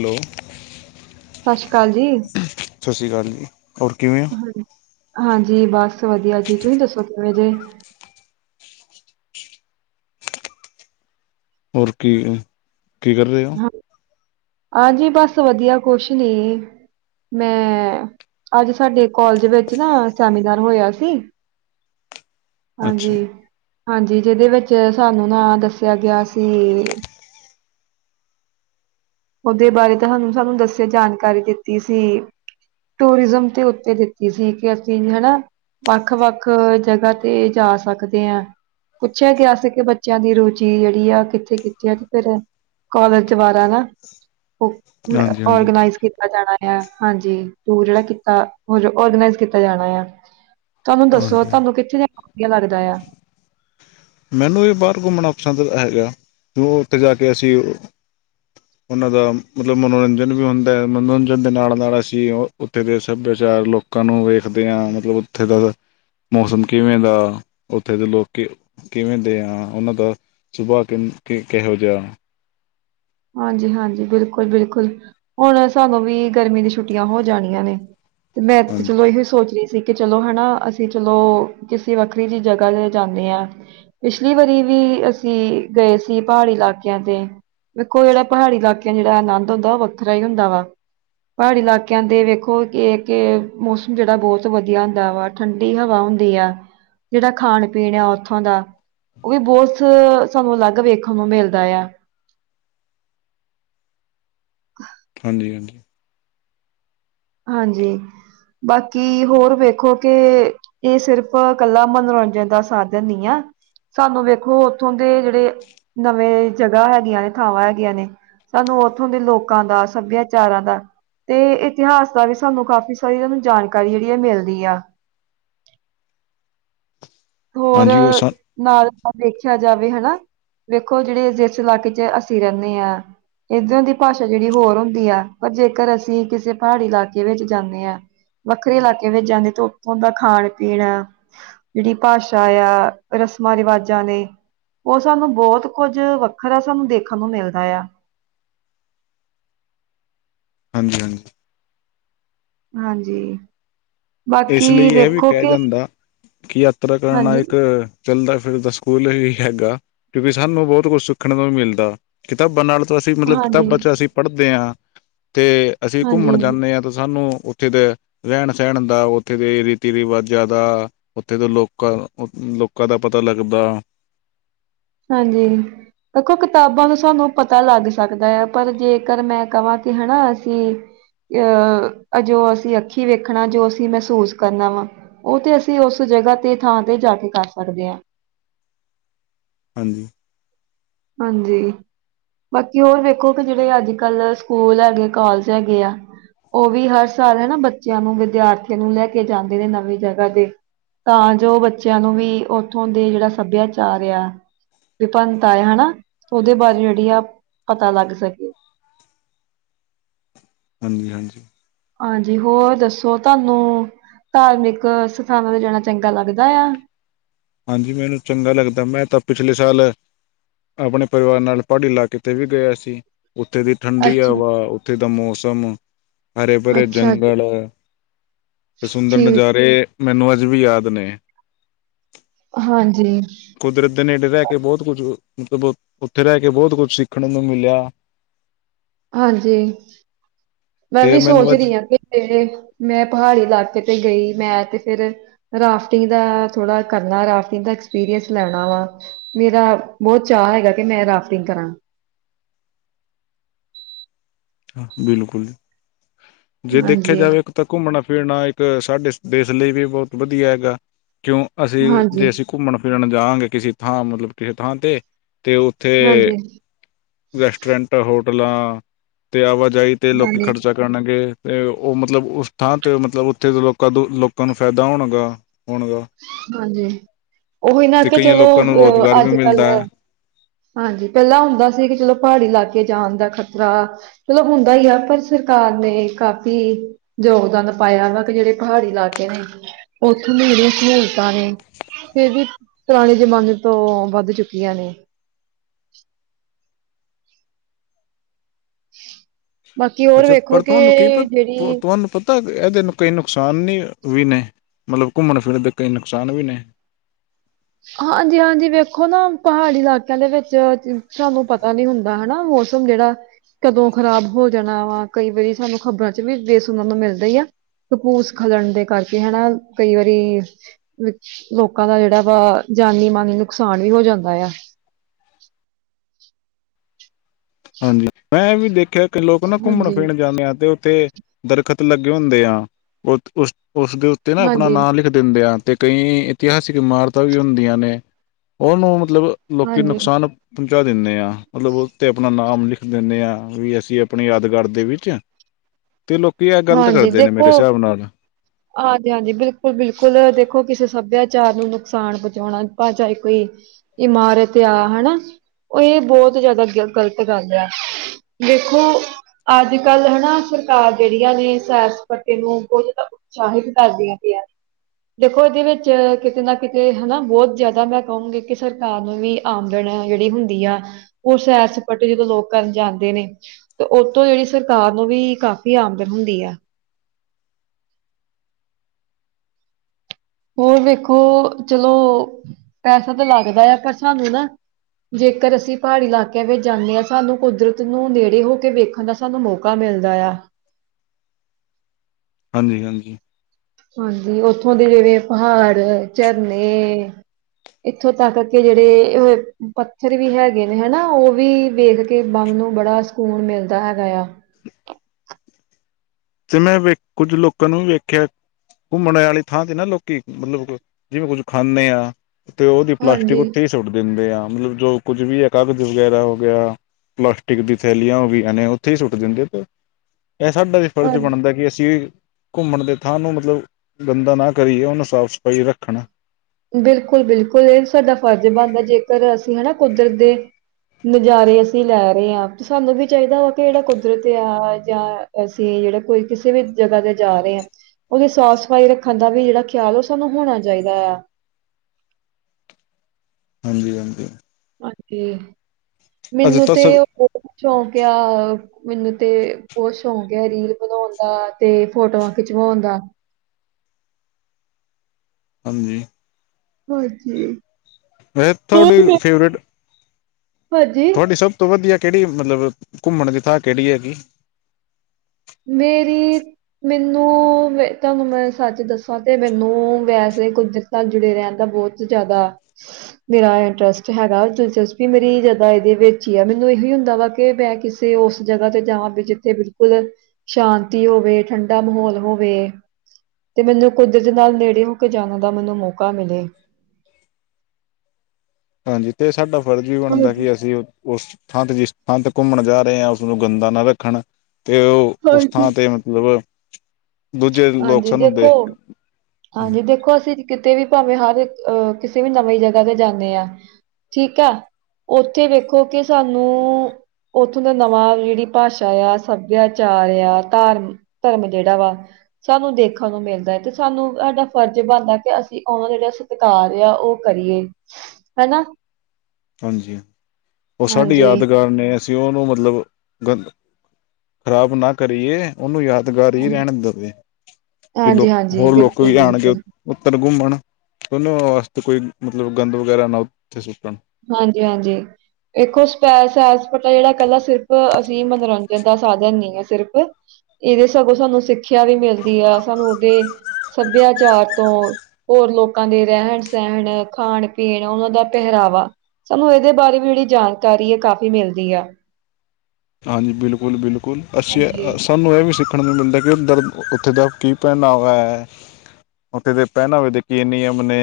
Hello, ਸਤਿ ਸ਼੍ਰੀ ਅਕਾਲ ਜੀ। ਸਤਿ ਸ਼੍ਰੀ ਅਕਾਲ ਜੀ, ਹੋਰ ਕਿਵੇਂ ਓ? ਹਾਂ ਹਾਂਜੀ ਬਸ ਵਧੀਆ ਜੀ, ਤੁਸੀਂ ਦੱਸੋ ਕਿਵੇਂ ਜੇ? ਹੋਰ ਕੀ ਏ, ਕੀ ਕਰ ਰੇ? ਹਾਂ, ਹਾਂਜੀ ਬਸ ਵਧੀਆ ਕੁਛ ਨੀ। ਮੈਂ ਅੱਜ ਸਾਡੇ ਕੋਲਜ ਵਿੱਚ ਨਾ ਸੈਮੀਨਾਰ ਹੋਇਆ ਸੀ। ਅੱਛਾ ਹਾਂਜੀ-ਹਾਂਜੀ ਜਿਦੇ ਵਿੱਚ ਸਾਨੂੰ ਨਾ ਦੱਸਿਆ ਗਿਆ ਸੀ ਓਦੇ ਬਾਰੇ ਤਾਂ ਸਾਨੂੰ, ਸਾਨੂੰ ਦੱਸਿਆ ਜਾਣਕਾਰੀ ਦਿੱਤੀ ਸੀ। ਟੂਰਿਜ਼ਮ ਤੇ ਉੱਤੇ ਦਿੱਤੀ ਸੀ ਕਿ ਅਸੀਂ ਹਨਾ, ਵੱਖ-ਵੱਖ ਜਗ੍ਹਾ ਤੇ ਜਾ ਸਕਦੇ ਆ। ਪੁੱਛਿਆ ਗਿਆ ਸੀ ਕਿ ਬੱਚਿਆਂ ਦੀ ਰੁਚੀ ਜੇੜੀ ਆ ਕਿੱਥੇ-ਕਿੱਥੇ ਆ ਤੇ ਫਿਰ ਕੋਾਲਜ ਵਾਲਾ ਨਾ ਓ ਹਾਂਜੀ ਹਾਂਜੀ ਔਰਗਨਾਈਜ ਕੀਤਾ ਜਾਣਾ ਆ, ਹਾਂਜੀ ਟੂਰ ਜੇੜਾ ਕੀਤਾ, ਓ ਜੋ ਔਰਗਨਾਈਜ਼ ਕੀਤਾ ਜਾਣਾ ਆ। ਤੁਹਾਨੂੰ ਦੱਸੋ, ਹਾਂਜੀ ਹਾਂ ਤੁਹਾਨੂੰ ਕਿੱਥੇ ਦਾ ਵਧੀਆ ਲੱਗਦਾ ਆ? ਮੈਨੂੰ ਜੀ ਬਾਰ ਘੁੰਮਣਾ ਪਸੰਦ ਹੈਗਾ, ਮਤਲਬ ਓਥੇ ਜਾ ਕੇ ਅਸੀਂ ਓਨਾਂ ਦਾ ਮਤਲਬ ਮਨੋਰੰਜਨ ਵੀ ਹੁੰਦਾ ਐ, ਮਨੋਰੰਜਨ ਦੇ ਨਾਲ-ਨਾਲ ਅਸੀਂ ਓਥੇ ਦੇ ਸੱਭਿਆਚਾਰ ਲੋਕ ਲੋਕਾਂ ਨੂੰ ਵੇਖਦੇ ਆਂ, ਮਤਲਬ ਓਥੇ ਦਾ ਮੌਸਮ ਕਿਵੇਂ ਦਾ, ਓਥੇ ਦੇ ਲੋਕੀ ਕਿਵੇਂ ਦੇ ਆ, ਉਹਨਾਂ ਦਾ ਸੁਭਾਅ, ਕਿ ਕਿਹੋ ਜਿਹਾ? ਹਾਂਜੀ -ਹਾਂਜੀ, ਬਿਲਕੁਲ -ਬਿਲਕੁਲ, ਹੁਣ ਸਾਨੂੰ ਵੀ ਗਰਮੀ ਦੀ ਛੁੱਟੀਆਂ ਹੋ ਜਾਣੀਆਂ ਨੇ। ਤੇ ਮੈਂ ਤੇ ਹਾਂਜੀ ਚਲੋ ਇਹੋ ਸੋਚ ਰਹੀ ਕਿ ਚਲੋ ਹਨਾ, ਅਸੀਂ ਚਲੋ, ਕਿਸੀ ਵੱਖਰੀ ਜਿਹੀ ਜਗ੍ਹਾ ਤੇ ਜਾਂਦੇ ਹਾਂ। ਪਿਛਲੀ ਵਾਰੀ ਵੀ ਅਸੀਂ, ਗਏ ਸੀ ਪਹਾੜੀ ਇਲਾਕਿਆਂ ਤੇ। ਵੇਖੋ, ਜਿਹੜਾ ਪਹਾੜੀ ਇਲਾਕਿਆਂ ਜਿਹੜਾ ਆਨੰਦ ਹੁੰਦਾ, ਉਹ ਵੱਖਰਾ ਹੀ ਹੁੰਦਾ ਵਾ। ਪਹਾੜੀ ਇਲਾਕਿਆਂ ਦੇ ਵੇਖੋ ਕੇ - ਕੇ, ਮੌਸਮ ਜਿਹੜਾ ਬਹੁਤ ਵਧੀਆ ਹੁੰਦਾ ਵਾ। ਠੰਡੀ ਹਵਾ ਹੁੰਦੀ ਆ, ਜਿਹੜਾ ਖਾਣ ਪੀਣ ਆ ਉੱਥੋਂ ਦਾ। ਉਹ ਵੀ [unintelligible] ਬਹੁਤ ਸਾਨੂੰ ਅਲੱਗ ਵੇਖਣ ਨੂੰ ਮਿਲਦਾ ਆ। [inaudible] ਹਾਂਜੀ! ਹਾਂਜੀ! ਬਾਕੀ ਹੋਰ ਵੇਖੋ ਕਿ ਇਹ ਸਿਰਫ, ਕੱਲਾ ਮਨੋਰੰਜਨ ਦਾ ਸਾਧਨ ਨਹੀਂ ਆ। ਸਾਨੂੰ ਵੇਖੋ ਉੱਥੋਂ ਦੇ, ਜਿਹੜੇ ਨਵੇਂ ਜਗ੍ਹਾ ਹੈਗੀਆਂ ਨੇ ਥਾਵਾਂ ਹੈਗੀਆਂ ਨੇ ਸਾਨੂੰ ਉੱਥੋਂ ਦੇ ਲੋਕਾਂ ਦਾ, ਸੱਭਿਆਚਾਰਾਂ ਦਾ, ਤੇ ਇਤਿਹਾਸ ਦਾ ਵੀ ਸਾਨੂੰ ਕਾਫ਼ੀ ਸਾਰੀਆ ਨੂੰ ਜਾਣਕਾਰੀ ਜਿਹੜੀ ਆ, ਮਿਲਦੀ ਆ। ਹੋਰ, ਹਾਂਜੀ ਉਹ ਸ ਨਾਲ ਅ ਦੇਖਿਆ ਜਾਵੇ, ਹਨਾ। ਵੇਖੋ, ਜਿਹੜੇ ਜੀਸ ਇਲਾਕੇ ਚ ਅਸੀਂ ਰਹਿੰਨੇ ਆ। ਇੱਧਰੋਂ ਦੀ ਭਾਸ਼ਾ ਜਿਹੜੀ ਹੋਰ ਹੁੰਦੀ ਆ, ਪਰ ਜੇਕਰ ਅਸੀਂ ਕਿਸੇ ਪਹਾੜੀ ਇਲਾਕੇ ਵਿੱਚ ਜਾਂਣੇ ਹਾਂ ਵੱਖਰੇ ਇਲਾਕੇ ਵਿੱਚ ਜਾਂਦੇ ਤੇ ਉੱਥੋਂ ਦਾ, ਖਾਣ -ਪੀਣ ਜਿਹੜੀ ਭਾਸ਼ਾ ਯਾ, ਰਸਮਾਂ ਰਿਵਾਜਾਂ ਨੇ ਉਹ ਸਾਨੂੰ ਬਹੁਤ ਕੁੱਝ ਵੱਖਰਾ, ਸਾਨੂੰ ਦੇਖਣ ਨੂੰ ਮਿਲਦਾ ਆ। ਹਾਂਜੀ- ਹਾਂਜੀ! ਹਾਂਜੀ! ਇਸ ਲਈ ਬਾਕੀ ਇਹ ਵੀ ਵੇਖੋ ਕਿਹਾ ਕਿ ਜਾਂਦਾ, ਕਿ ਯਾਤਰਾ ਕਰਨਾ ਹਾਂਜੀ ਇੱਕ ਚੱਲਦਾ ਫਿਰਦਾ ਸਕੂਲ ਹੀ ਹੈਗਾ, ਕਿਉਂਕਿ ਸਾਨੂੰ ਬਹੁਤ ਕੁਝ ਸਿੱਖਣ ਨੂੰ ਵੀ ਮਿਲਦਾ। ਕਿਤਾਬਾਂ ਨਾਲ ਤਾਂ ਅਸੀਂ ਮਤਲਬ ਹਾਂਜੀ ਕਿਤਾਬਾਂ ਚ ਅਸੀਂ ਪੜ੍ਹਦੇ ਹਾਂ ਤੇ ਅਸੀਂ ਘੁੰਮਣ ਹਾਂਜੀ ਜਾਂਣੇ ਆ ਤੇ ਸਾਨੂੰ, ਉੱਥੇ ਦੇ, ਰਹਿਣ- ਸਹਿਣ ਦਾ ਉੱਥੇ ਦੇ, ਰੀਤੀ- ਰਿਵਾਜਾਂ ਦਾ ਉੱਥੇ ਦੇ ਲੋਕਾਂ, ਲੋਕਾਂ ਦਾ ਪਤਾ ਲੱਗਦਾ ਹਾਂਜੀ! ਦੇਖੋ ਕਿਤਾਬਾਂ ਨੂੰ ਸਾਨੂੰ ਪਤਾ ਲੱਗ ਸਕਦਾ ਹੈ, ਪਰ ਜੇਕਰ ਮੈਂ ਕਹਾਂ ਕਿ, ਹਨਾ ਅਸੀਂ ਅਹ, ਜੋ ਅਸੀਂ ਅੱਖੀ ਵੇਖਣਾ, ਜੋ ਅਸੀਂ ਮਹਿਸੂਸ ਕਰਨਾ ਵਾ ਉਹ ਤੇ ਅਸੀਂ ਉਸ ਜਗ੍ਹਾ ਤੇ, ਥਾਂ ਤੇ, ਜਾ ਕੇ ਕਰ ਸਕਦੇ ਹਾਂ। ਹਾਂਜੀ! ਹਾਂਜੀ! ਬਾਕੀ ਹੋਰ ਵੇਖੋ ਕਿ ਜਿਹੜੇ ਅੱਜ ਕੱਲ੍ਹ, ਸਕੂਲ ਹੈਗੇ, ਕਾਲਜ ਹੈਗੇ ਆ ਉਹ ਵੀ ਹਰ ਸਾਲ ਹਨਾ, ਬੱਚਿਆਂ ਨੂੰ, ਵਿਦਿਆਰਥੀਆਂ ਨੂੰ, ਲੈ ਕੇ ਜਾਂਦੇ ਨੇ ਨਵੀਂ ਜਗ੍ਹਾ ਦੇ ਤਾਂ ਜੋ ਬੱਚਿਆਂ ਨੂੰ ਵੀ, ਉੱਥੋਂ ਦੇ, ਜਿਹੜਾ ਸੱਭਿਆਚਾਰ ਆ, ਵਿਭ- [unintelligible] [unintelligible] ਹਨਾ, ਉਹਦੇ ਬਾਰੇ ਜਿਹੜੀ ਆ, ਪਤਾ ਲੱਗ ਸਕੇ ਹਾਂਜੀ -ਹਾਂਜੀ! ਹਾਂਜੀ, ਹੋਰ ਦੱਸੋ ਤੁਹਾਨੂੰ, ਧਾਰਮਿਕ ਸਥਾਨਾਂ ਤੇ ਜਾਣਾ, ਚੰਗਾ ਲੱਗਦਾ ਆ। ਹਾਂਜੀ, ਮੈਨੂੰ ਚੰਗਾ ਲੱਗਦਾ, ਮੈਂ ਤਾਂ ਪਿਛਲੇ ਸਾਲ ਆਪਣੇ ਪਰਿਵਾਰ ਨਾਲ ਪਹਾੜੀ ਇਲਾਕੇ ਤੇ ਵੀ ਗਿਆ ਸੀ, ਉੱਥੇ ਦੀ ਠੰਡੀ ਅੱਛਾ। ਹਵਾ, ਉੱਥੇ ਦਾ ਮੌਸਮ, ਹਰੇ -ਭਰੇ ਅੱਛਾ ਜੀ ਜੰਗਲ ਤੇ ਸੁੰਦਰ ਠੀਕ ਨਜ਼ਾਰੇ ਮੈਨੂੰ ਅੱਜ ਵੀ ਯਾਦ ਨੇ ਹਾਂਜੀ ਕੁਦਰਤ ਦੇ ਨੇੜੇ ਰਹਿ ਕੇ ਬਹੁਤ ਕੁਝ ਮਤਲਬ ਉੱਥੇ ਰਹਿ ਕੇ ਬਹੁਤ ਕੁੱਝ ਸਿੱਖਣ ਨੂੰ ਮਿਲਿਆ ਹਾਂਜੀ ਮੈਂ ਤੇ ਵੀ ਮੈਨੂੰ ਸੋਚ ਅੱਜ ਰਹੀ ਹਾਂ ਕਿ ਤੇ ਮੈਂ ਪਹਾੜੀ ਇਲਾਕੇ ਤੇ ਗਈ ਮੈਂ ਤੇ ਫਿਰ ਰਾਫਟਿੰਗ ਦਾ ਥੋੜਾ ਕਰਨਾ ਰਾਫਟਿੰਗ ਦਾ ਐਕਸਪੀਰੀਅੰਸ ਲੈਣਾ ਵਾ ਮੇਰਾ ਬਹੁਤ ਚਾਅ ਹੈਗਾ ਕਿ ਮੈਂ ਰਾਫਟਿੰਗ ਕਰਾਂ ਹ ਬਿਲਕੁਲ ਜੀ ਜੇ ਦੇਖਿਆ ਹਾਂਜੀ, ਜਾਵੇ ਤਾਂ ਘੁੰਮਣਾ ਫਿਰਨਾ ਇੱਕ ਸਾਡੇ ਦੇਸ਼ ਲਈ ਵੀ ਬਹੁਤ ਵਧੀਆ ਹੈਗਾ ਕਿਉਂ ਅਸੀਂ ਜੇ ਹਾਂਜੀ, ਅਸੀਂ ਘੁੰਮਣ ਫਿਰਨ ਜਾਂਗੇ ਕਿਸੇ ਥਾਂ ਮਤਲਬ ਕਿਸੇ ਥਾਂ ਤੇ ਤੇ ਹਾਂਜੀ ਰੈਸਟੋਰੈਂਟ ਹੋਟਲ ਆ, ਤੇ ਆਵਾਜਾਈ ਤੇ ਲੋਕੀ ਹਾਂਜੀ, ਖੜ ਸੱਕਦੇ ਚਾ ਕਰਨਣਗੇ ਤੇ ਉਹ ਮਤਲਬ ਉਸ ਥਾਂ ਤੇ ਮਤਲਬ ਉੱਥੇ ਲੋਕਾਂ ਦ ਲੋਕਾਂ ਨੂੰ ਫ਼ਾਇਦਾ ਹੋਣਗਾ ਹੋੁਣ ਗਾ ਹਾਂਜੀ ਉਹੀ ਨਾ ਕੇ ਕਈਆਂ ਚਲੋ ਲੋਕਾਂ ਨੂੰ ਅ ਰੋਜ਼ਗਾਰ ਵੀ ਅੱਜ ਕੱਲ ਮਿਲਦਾ ਹੈ ਹਾਂਜੀ ਪਹਿਲਾਂ ਹੁੰਦਾ ਸੀ ਕਿ ਚਲੋ ਪਹਾੜੀ ਇਲਾਕੇ ਜਾਣ ਦਾ ਖ਼ਤਰਾ ਮਤਲਬ ਹੁੰਦਾ ਹੀ ਆ ਪਰ ਸਰਕਾਰ ਨੇ ਕਾਫ਼ੀ ਯੋਗਦਾਨ ਪਾਇਆ ਵਾ ਕਿ ਜਿਹੜੇ ਪਹਾੜੀ ਇਲਾਕੇ ਨੇ ਉੱਥੋਂ ਹੀ ਸਹੂਲਤਾਂ ਨੇ ਫਿਰ ਵੀ ਪੁਰਾਣੇ ਜ਼ਮਾਨੇ ਤੋਂ ਵੱਧ ਚੁੱਕੀਆਂ ਨੇ ਬਾਕੀ ਹੋਰ ਅੱਛਾ ਵੇਖੋ ਪਰ ਕਿ ਤੁਹਾਨੂੰ ਕੀ ਪਤਾ, ਜਿਹੜੀ ਤੁਹਾਨੂੰ ਪਤਾ ਤਾਂ ਇਹਦੇ ਨੂੰ ਕਈ ਨੁਕਸਾਨ ਨੀ ਵੀ ਨੇ, ਮਤਲਬ ਘੁੰਮਣ ਫਿਰਨ ਦੇ ਕਈ ਨੁਕਸਾਨ ਵੀ ਨੇ ਹਾਂਜੀ ਹਾਂਜੀ ਵੇਖੋ ਨਾ ਪਹਾੜੀ ਇਲਾਕਿਆਂ ਦੇ ਵਿੱਚ ਸਾਨੂੰ ਪਤਾ ਨੀ ਹੁੰਦਾ ਹਨਾ ਮੌਸਮ ਮੌਸਮ ਜਿਹੜਾ ਕਦੋਂ ਖ਼ਰਾਬ ਹੋ ਜਾਣਾ ਵਾ ਕਈ ਵਾਰੀ ਸਾਨੂੰ ਖ਼ਬਰਾਂ ਚ ਵੀ ਦੇ ਸੁਣਨ ਨੂੰ ਮਿਲਦਾ ਹੀ ਆ ਕਪੂਸ ਖਲਣ ਦੇ ਕਰਕੇ ਹੈਨਾ ਕਈ ਵਾਰੀ ਲੋਕਾਂ ਦਾ ਜਿਹੜਾ। ਵਾ ਜਾਨੀ ਮਾਨੀ ਨੁਕਸਾਨ ਵੀ ਹੋ ਜਾਂਦਾ ਆ ਹਾਂਜੀ ਮੈਂ ਇਹ ਵੀ ਦੇਖਿਆ ਕਿ ਲੋਕ ਨਾ ਘੁੰਮਣ ਹਾਂਜੀ। ਫਿਰਨ ਜਾਂਦੇ ਆ ਤੇ ਤੇ ਦਰਖਤ ਲੱਗੇ ਹੁੰਦੇ ਆ ਉਸ ਉਸਦੇ ਉੱਤੇ ਨਾ ਅਪਣਾ ਹਾਂਜੀ, ਨਾਂ ਲਿਖਦੇ ਦਿੰਦਿਆਂ, ਤੇ ਕਈ ਇਤਿਹਾਸਿਕ ਇਮਾਰਤਾਂ ਵੀ ਹੁੰਦੀਆਂ ਨੇ ਉਹਨੂੰ ਮਤਲਬ ਲੋਕੀ ਹਾਂਜੀ, ਨੁਕਸਾਨ ਪਹੁੰਚਾ ਦਿੰਦੇ ਆ ਮਤਲਬ ਉਹ ਤੇ ਆਪਣਾ ਨਾਮ ਲਿਖ ਦਿੰਦੇ ਹਾਂ ਵੀ ਅਸੀਂ ਆਪਣੀ ਯਾਦਗਾਰ ਦੇ ਵਿੱਚ ਤੇ ਲੋਕੀ ਐ ਗ਼ਲਤ ਕਰਦੇ ਨੇ ਮੇਰੇ ਹਿਸਾਬ ਨਾਲ ਹਾਂਜੀ ਹਾਂਜੀ ਬਿਲਕੁਲ ਬਿਲਕੁਲ ਦੇਖੋ ਕਿਸੇ ਸੱਭਿਆ। ਚਾਰ ਨੂੰ ਨੁਕਸਾਨ ਪਹੁੰਚਾਉਣਾ ਭਾ ਚਾਹੇ ਕੋਈ। ਇਮਾਰਤ ਆ ਹੈਨਾ ਉਹ ਇਹ ਬਹੁਤ ਜ਼ਿਆਦਾ ਗ ਗ਼ਲਤ ਗੱਲ ਆ। ਦੇੇਖੋ ਅੱਜ ਕੱਲ ਹੈਨਾ ਸਰਕਾਰ। ਜਿਹੜੀਆਂ ਨੇ ਸੈਰ ਸਪੱਟੇ ਨੂੰ ਬਹੁਤ ਜ਼ਿਆਦਾ ਉਤਸ਼ਾਹਿਤ ਕਰਦੀਆਂ ਪਈਆਂ ਨੇ। ਦੇਖੋ ਇਹਦੇ ਵਿੱਚ ਕਿਤੇ ਨਾ ਕਿਤੇ ਹੈਨਾ ਬਹੁਤ ਜ਼ਿਆਦਾ ਮੈਂ ਕਹੂੰਗੀ ਕਿ ਸਰਕਾਰ ਨੂੰ ਵੀ ਆਮਦਨ ਜਿਹੜੀ ਹੁੰਦੀ ਆ ਉਹ ਸੈਰ ਸਪਾਟੇ ਜਦੋਂ ਲੋਕ ਕਰਨ ਜਾਂਦੇ ਨੇ। ਤੇ ਉਤੋਂ ਜਿਹੜੀ ਸਰਕਾਰ ਨੂੰ ਵੀ ਕਾਫ਼ੀ ਆਮਦਨ ਹੁੰਦੀ ਆ। ਹੋਰ ਵੇਖੋ ਚਲੋ ਪੈਸਾ ਤਾਂ ਲੱਗਦਾ ਆ ਪਰ ਸਾਨੂੰ ਨਾ। ਜੇਕਰ ਅਸੀਂ ਪਹਾੜੀ ਇਲਾਕਿਆਂ ਵਿੱਚ ਜਾਂਦੇ ਹਾਂ ਸਾਨੂੰ ਕੁਦਰਤ ਨੂੰ ਨੇੜੇ ਹੋ ਕੇ ਵੇਖਣ ਦਾ ਸਾਨੂੰ ਮੌਕਾ ਮਿਲਦਾ ਆ। ਹਾਂਜੀ ਹਾਂਜੀ। ਹਾਂਜੀ ਉੱਥੋਂ ਦੇ ਜਿੜਂ ਪਹਾੜ, ਝਰਨੇ ਇੱਥੋਂ ਤੱਕ ਕਿ ਜਿਹੜੇ ਇਹ ਪੱਥਰ ਵੀ ਹੈਗੇ ਨੇ ਹੈਨਾ ਉਹ ਵੀ ਵੇਖ ਕਿ ਮਨ ਨੂੰ ਬੜਾ, ਸਕੂਨ ਮਿਲਦਾ ਹੈਗਾ ਆ ਜੇ ਮੈਂ ਵੇ ਕੁੱਝ ਲੋਕਾਂ ਨੂੰ, ਵੀ ਵੇਖਿਆ ਘੁੰਮਣ ਵਾਲੀ ਥਾਂ ਤੇ ਨਾ ਲੋਕੀ, ਮਤਲਬ ਜਿਵੇਂ ਕੁੱਝ ਖਾਂਣੇ ਆਂ ਤੇ ਉਹਦੀ ਪਲਾਸਟਿਕ ਹਾਂਜੀ ਉੱਥੇ ਹੀ ਸੁੱਟ ਦਿੰਦੇ ਆ, ਮਤਲਬ ਜੋ ਕੁੱਝ ਵੀ ਹੈ, ਕਾਗਜ਼ ਵਗੈਰਾ ਹੋ ਗਿਆ ਪਲਾਸਟਿਕ ਦੀ ਥੈਲੀਆਂ, ਉਹ ਵੀ ਨੇ ਉੱਥੇ ਹੀ ਸੁੱਟ ਦਿੰਦੇ ਤੇ ਇਹ ਸਾਡਾ ਵੀ ਹਾਂ ਫਰਜ਼ ਬਣਦਾ ਕਿ ਅਸੀਂ ਘੁੰਮਣ ਦੇ ਥਾਂ ਨੂੰ, ਮਤਲਬ ਗੰਦਾ ਨਾ ਕਰੀਏ, ਉਹਨੂੰ ਸਾਫ਼ ਸਫ਼ਾਈ ਰੱਖਣ ਬਿਲਕੁਲ- ਬਿਲਕੁਲ ਇਹ ਸਾਡਾ ਫਰਜ਼ ਬਣਦਾ, ਜੇਕਰ ਅਸੀਂ ਹਨਾ ਕੁਦਰਤ ਦੇ ਨਜ਼ਾਰੇ ਅਸੀਂ ਲੈ ਰਹੇ ਹਾਂ, ਤੇ ਸਾਨੂੰ ਵੀ ਚਾਹੀਦਾ ਵਾ ਕਿ, ਜਿਹੜਾ ਕੁਦਰਤ ਆ ਜਾਂ ਅਸੀਂ ਜਿਹੜਾ ਕੋਈ, ਕਿਸੇ ਵੀ ਜਗ੍ਹਾ ਤੇ ਜਾ ਰਹੇ ਹਾਂ ਉਹਦੀ ਸਾਫ਼ ਸਫ਼ਾਈ ਰੱਖਣ ਦਾ ਵੀ, ਜਿਹੜਾ ਖਿਆਲ ਉਹ ਸਾਨੂੰ, ਹੋਣਾ ਚਾਹੀਦਾ ਆ ਹਾਂਜੀ- ਹਾਂਜੀ। ਹਾਂਜੀ, ਅੱਛਾ ਮੈਨੂੰ ਤਾਂ ਤੇ ਸਰ ਬਹੁਤ ਸ਼ੌਂਕ ਆ ਮੈਨੂੰ ਤੇ, ਬਹੁਤ ਸ਼ੌਕ ਹੈ, ਰੀਲ ਬਣਾਉਣ ਦਾ ਤੇ ਫੋਟੋਆਂ, ਖਿਚਵਾਉਣ ਦਾ ਹਾਂਜੀ। ਹਾਂਜੀ। ਹੈ ਹੋਰ ਤੁਹਾਡੀੇ ਮੈਂ ਫੇਵਰੇਟ ਭਾਜੀ ਤੁਹਾਡੀ ਸਭ ਤੋਂ ਵਧੀਆ, ਕਿਹੜੀ ਮਤਲਬ ਘੁੰਮਣ ਦੀ ਥਾਂ, ਕਿਹੜੀ ਹੈਗੀ ਮੇਰੀ ਮੈਨੂੰ ਤੁਹਾਨੂੰ ਮੈਂ, ਸੱਚ ਦੱਸਾਂ ਤੇ ਮੈਨੂੰ, ਵੈਸੇ ਕੁੱਝ ਤਾਂ ਜੁੜੇ ਰਹਿਣ ਦਾ, ਬਹੁਤ ਜ਼ਿਆਦਾ ਮੇਰਾ ਇੰਟਰਸਟ ਹੈਗਾ, ਦਿਲਚਸਪੀ ਮੇਰੀ ਜਿਆਦਾ, ਇਹਦੇ ਵਿੱਚ ਹੀ ਆ, ਮੈਨੂੰ ਇਹੀ ਹੁੰਦਾ ਵਾ ਕਿ ਮੈਂ ਕਿਸੇ ਤੇ ਉਸ ਜਗ੍ਹਾ ਤੇ, ਜਾਵਾਂਗੇ ਜਿੱਥੇ ਬਿਲਕੁਲ ਸ਼ਾਂਤੀ ਹੋਵੇ, ਠੰਡਾ ਮਾਹੌਲ ਹੋਵੇ ਤੇ ਮੈਨੂੰ ਕੁਦਰਤ ਨਾਲ, ਨੇੜੇ ਹੋ ਕੇ ਜਾਣ ਦਾ, ਮੈਨੂੰ ਮੌਕਾ ਮਿਲੇ ਹਾਂਜੀ, ਤੇ ਸਾਡਾ ਫਰਜ਼ ਵੀ ਬਣਦਾ ਹਾਂਜੀ, ਕਿ ਅਸੀਂ ਉਸ ਥਾਂ ਤੇ, ਜਿਸ ਥਾਂ ਤੇ ਘੁੰਮਣ ਜਾ ਰਹੇ ਆ, ਉਸਨੂੰ ਗੰਦਾ ਨਾ ਰੱਖਣ। ਤੇ ਉਹ, ਉਸ ਥਾਂ ਹਾਂਜੀ। ਤੇ ਮਤਲਬ ਦੂਜੇ ਲੋਕ ਹਾਂਜੀ, ਸਾਨੂੰ ਦੇਖੋ ਦੇਖ ਹਾਂਜੀ ਦੇਖੋ ਅਸੀਂ ਕਿਤੇ ਵੀ, ਭਾਵੇਂ ਹਰ ਅਹ ਕਿਸੇ ਵੀ ਨਵੀਂ ਜਗ੍ਹਾ ਤੇ, ਜਾਂਦੇ ਆ ਠੀਕ ਆ ਉੱਥੇ ਵੇਖੋ, ਕਿ ਸਾਨੂੰ ਉੱਥੋਂ ਦਾ ਨਵਾਂ, ਜਿਹੜੀ ਭਾਸ਼ਾ ਆ ਸੱਭਿਆਚਾਰ, ਆ ਧਾਰਮਿਕ ਧਰਮ ਜਿਹੜਾ ਵਾ ਸਾਨੂੰ ਦੇਖਣ ਨੂੰ ਮਿਲਦਾ ਹੈ, ਤੇ ਸਾਨੂੰ ਸਾਡਾ ਫਰਜ਼ ਬਣਦਾ ਕਿ ਅਸੀਂ ਉਹ ਜਿਹੜਾ, ਸਤਿਕਾਰ ਆ ਉਹ ਕਰੀਏ ਹਨਾ। ਹਾਂਜੀ, ਉਹ ਸਾਡੇ ਹਾਂਜੀ, ਯਾਦਗਾਰ ਨੇ ਜੇ ਉਹਨੂੰ ਮਤਲਬ, ਗੰਦ ਖ਼ਰਾਬ ਨਾ ਕਰੀਏ ਉਹਨੂੰ ਯਾਦ ਗੰਦ ਹੀ ਰਹਿਣ ਦੇ ਉਥੇ, ਕਿ ਹਾਂਜੀ, ਲੋਕ ਹਾਂਜੀ ਹੋਰ ਲੋਕ ਵੀ ਬਿਲਕੁਲ, ਆਉਣਗੇ ਬਿਲਕੁਲ। ਉੱਤਰ ਘੁੰਮਣ ਉਹਨਾਂ ਵਾਸਤੇ ਕੋਈ ਦੁਰਗੰਦ ਵਗੈਰਾ ਨਾ ਉੱਥੇ ਸੁੱਟਣ ਹਾਂਜੀ- ਹਾਂਜੀ। ਇੱਕ ਉ ਸੈਰ -ਸਪਟਾ ਜਿਹੜਾ ਇਕੱਲਾ ਸਿਰਫ ਅਸੀਂ ਮਨੋਰੰਜਨ ਦਾ, ਸਾਧਨ ਨਹੀਂ ਹੈ ਸਿਰਫ ਇਹਦੇ ਸਗੋਂ ਸਾਨੂੰ ਸਿੱਖਿਆ ਵੀ, ਮਿਲਦੀ ਆ ਸਾਨੂੰ ਉਹਦੇ, ਸੱਭਿਆਚਾਰ ਤੋਂ ਹੋਰ ਲੋਕਾਂ ਦੇ ਰਹਿਣ -ਸਹਿਣ, ਖਾਣ -ਪੀਣ ਉਹਨਾਂ ਦਾ ਪਹਿਰਾਵਾ। ਸਾਨੂੰ ਇਹਦੇ ਬਾਰੇ ਵੀ, ਜਿਹੜੀ ਜਾਣਕਾਰੀ ਆ, ਕਾਫ਼ੀ ਮਿਲਦੀ ਆ ਹਾਂਜੀ ਬਿਲਕੁਲ-ਬਿਲਕੁਲ ਅਸੀਂ ਹਾਂਜੀ ਸਾਨੂੰ ਇਹ ਵੀ ਸਿੱਖ ਦੇਖਣ ਨੂੰ ਮਿਲਦਾ ਕਿ ਉੱਧਰ ਉੱਥੇ ਦਾ ਕੀ ਪਹਿਨਾਵਾ ਐ। ਉੱਥੇ ਦੇ ਪਹਿਨਾਵੇ ਦੇ ਕੀ ਨਿਯਮ ਨੇ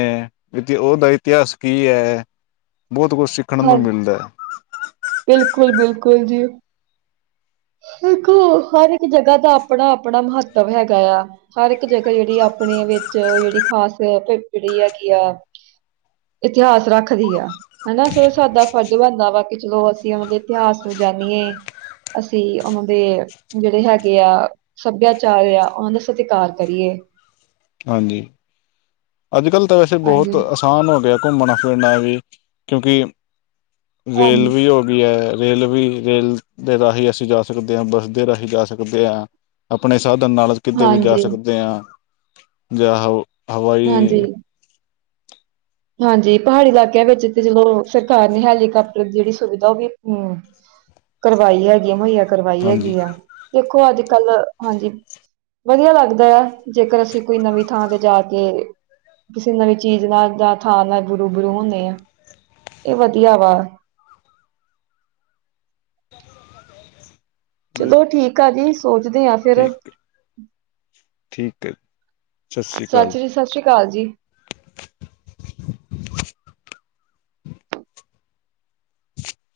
ਉਹਦਾ ਇਤਿਹਾਸ ਕੀ ਹੈ। ਬੋਤ ਕੁਝ ਸਿੱਖਣ ਨੂੰ ਮਿਲਦਾ ਐ। ਬਿਲਕੁਲ- ਬਿਲਕੁਲ ਜੀ। ਦੇਖੋ ਹਰ ਇੱਕ ਜਗ੍ਹਾ ਦਾ ਆਪਣਾ-ਆਪਣਾ ਮਹੱਤਵ ਹੈਗਾ ਆ। ਹਰ ਇੱਕ ਜਗ੍ਹਾ ਜਿਹੜੀ ਆਪਣੇ ਵਿੱਚ ਜੇੜੀ ਖਾਸ [unintelligible] ਜੇੜੀ ਹੈਗੀ ਆ‌। ਇਤਿਹਾਸ ਰੱਖਦੀ ਆ। ਹਨਾ ਸਾਡਾ ਫਰਜ਼ ਬਣਦਾ ਵਾ ਕਿ ਚਲੋ ਅਸੀਂ ਉਹਨਾਂ ਦੇ ਇਤਿਹਾਸ ਨੂੰ ਜਾਂਣੀਏ। ਅਸੀਂ ਉਹਨਾਂ ਦੇ ਜੇੜੇ ਹੈਗੇ ਆ। ਸੱਭਿਆਚਾਰ ਆ ਉਹਨਾਂ ਦਾ ਸਤਿਕਾਰ ਕਰੀਏ। ਹਾਂਜੀ ਅੱਜ ਕੱਲ ਤਾਂ ਵੈਸੇ ਬੋਤ ਹਾਂਜੀ ਆਮ ਹੋ ਗਿਆ ਘੁੰਮਣਾ ਫਿਰਨਾ ਵੀ ਕਿਉਂਕਿ ਰੇਲ ਹਾਂਜੀ ਵੀ ਹੋ ਵੀ ਹੈ ਰੇਲ ਵੀ ਰੇਲ ਦੇ ਰਾਹੀਂ ਅਸੀਂ ਜਾ ਸਕਦੇ ਹਾਂ ਬੱਸ ਦੇ ਰਾਹੀਂ ਜਾ ਸਕਦੇ ਹਾਂ। ਆਪਣੇ ਸਾਧਨ ਨਾਲ ਕਿਤੇ ਵੀ ਜਾ ਹਾਂਜੀ ਸਕਦੇ ਹਾਂ ਜਾਂ ਹ ਹਾਂਜੀ ਹਵਾਈ ਹਾਂਜੀ ਪਹਾੜੀ ਇਲਾਕਿਆਂ ਵਿੱਚ ਤੇ ਜਦੋਂ ਸਰਕਾਰ ਨੇ ਹੈਲੀਕਾਪਟਰ ਦੀ ਜੇੜੀ ਸੁਵਿਧਾ ਓ ਵੀ ਹੂੰ। ਕਰਵਾਈ ਹੈਗੀ ਮੁਹੱਈਆ ਕਰਵਾਈ ਹਾਂਜੀ ਹੈਗੀ ਆ ਦੇਖੋ ਅੱਜ ਕੱਲ ਹਾਂਜੀ। ਵਧੀਆ ਲੱਗਦਾ ਹੈ ਜੇਕਰ ਅਸੀਂ ਕੋਈ ਨਵੀਂ ਥਾਂ ਤੇ ਜਾ ਕੇ ਕਿਸੇ ਨਵੀਂ ਚੀਜ਼ ਨਾਲ ਜਾਂ ਥਾਂ ਨਾਲ ਰੂ- ਬਰੂ ਹੁੰਦੇ ਆ ਇਹ ਵਧੀਆ ਵਾ। ਚਲੋ ਠੀਕ ਆ ਜੀ ਸੋਚਦੇ ਆ ਫਿਰ ਠੀਕ ਠੀਕ ਹੈ ਸਤਿ ਸ਼੍ਰੀ ਅਕਾਲ ਚਾਚੀ ਜੀ ਸਤਿ ਸ੍ਰੀ ਅਕਾਲ ਜੀ। [inaudible]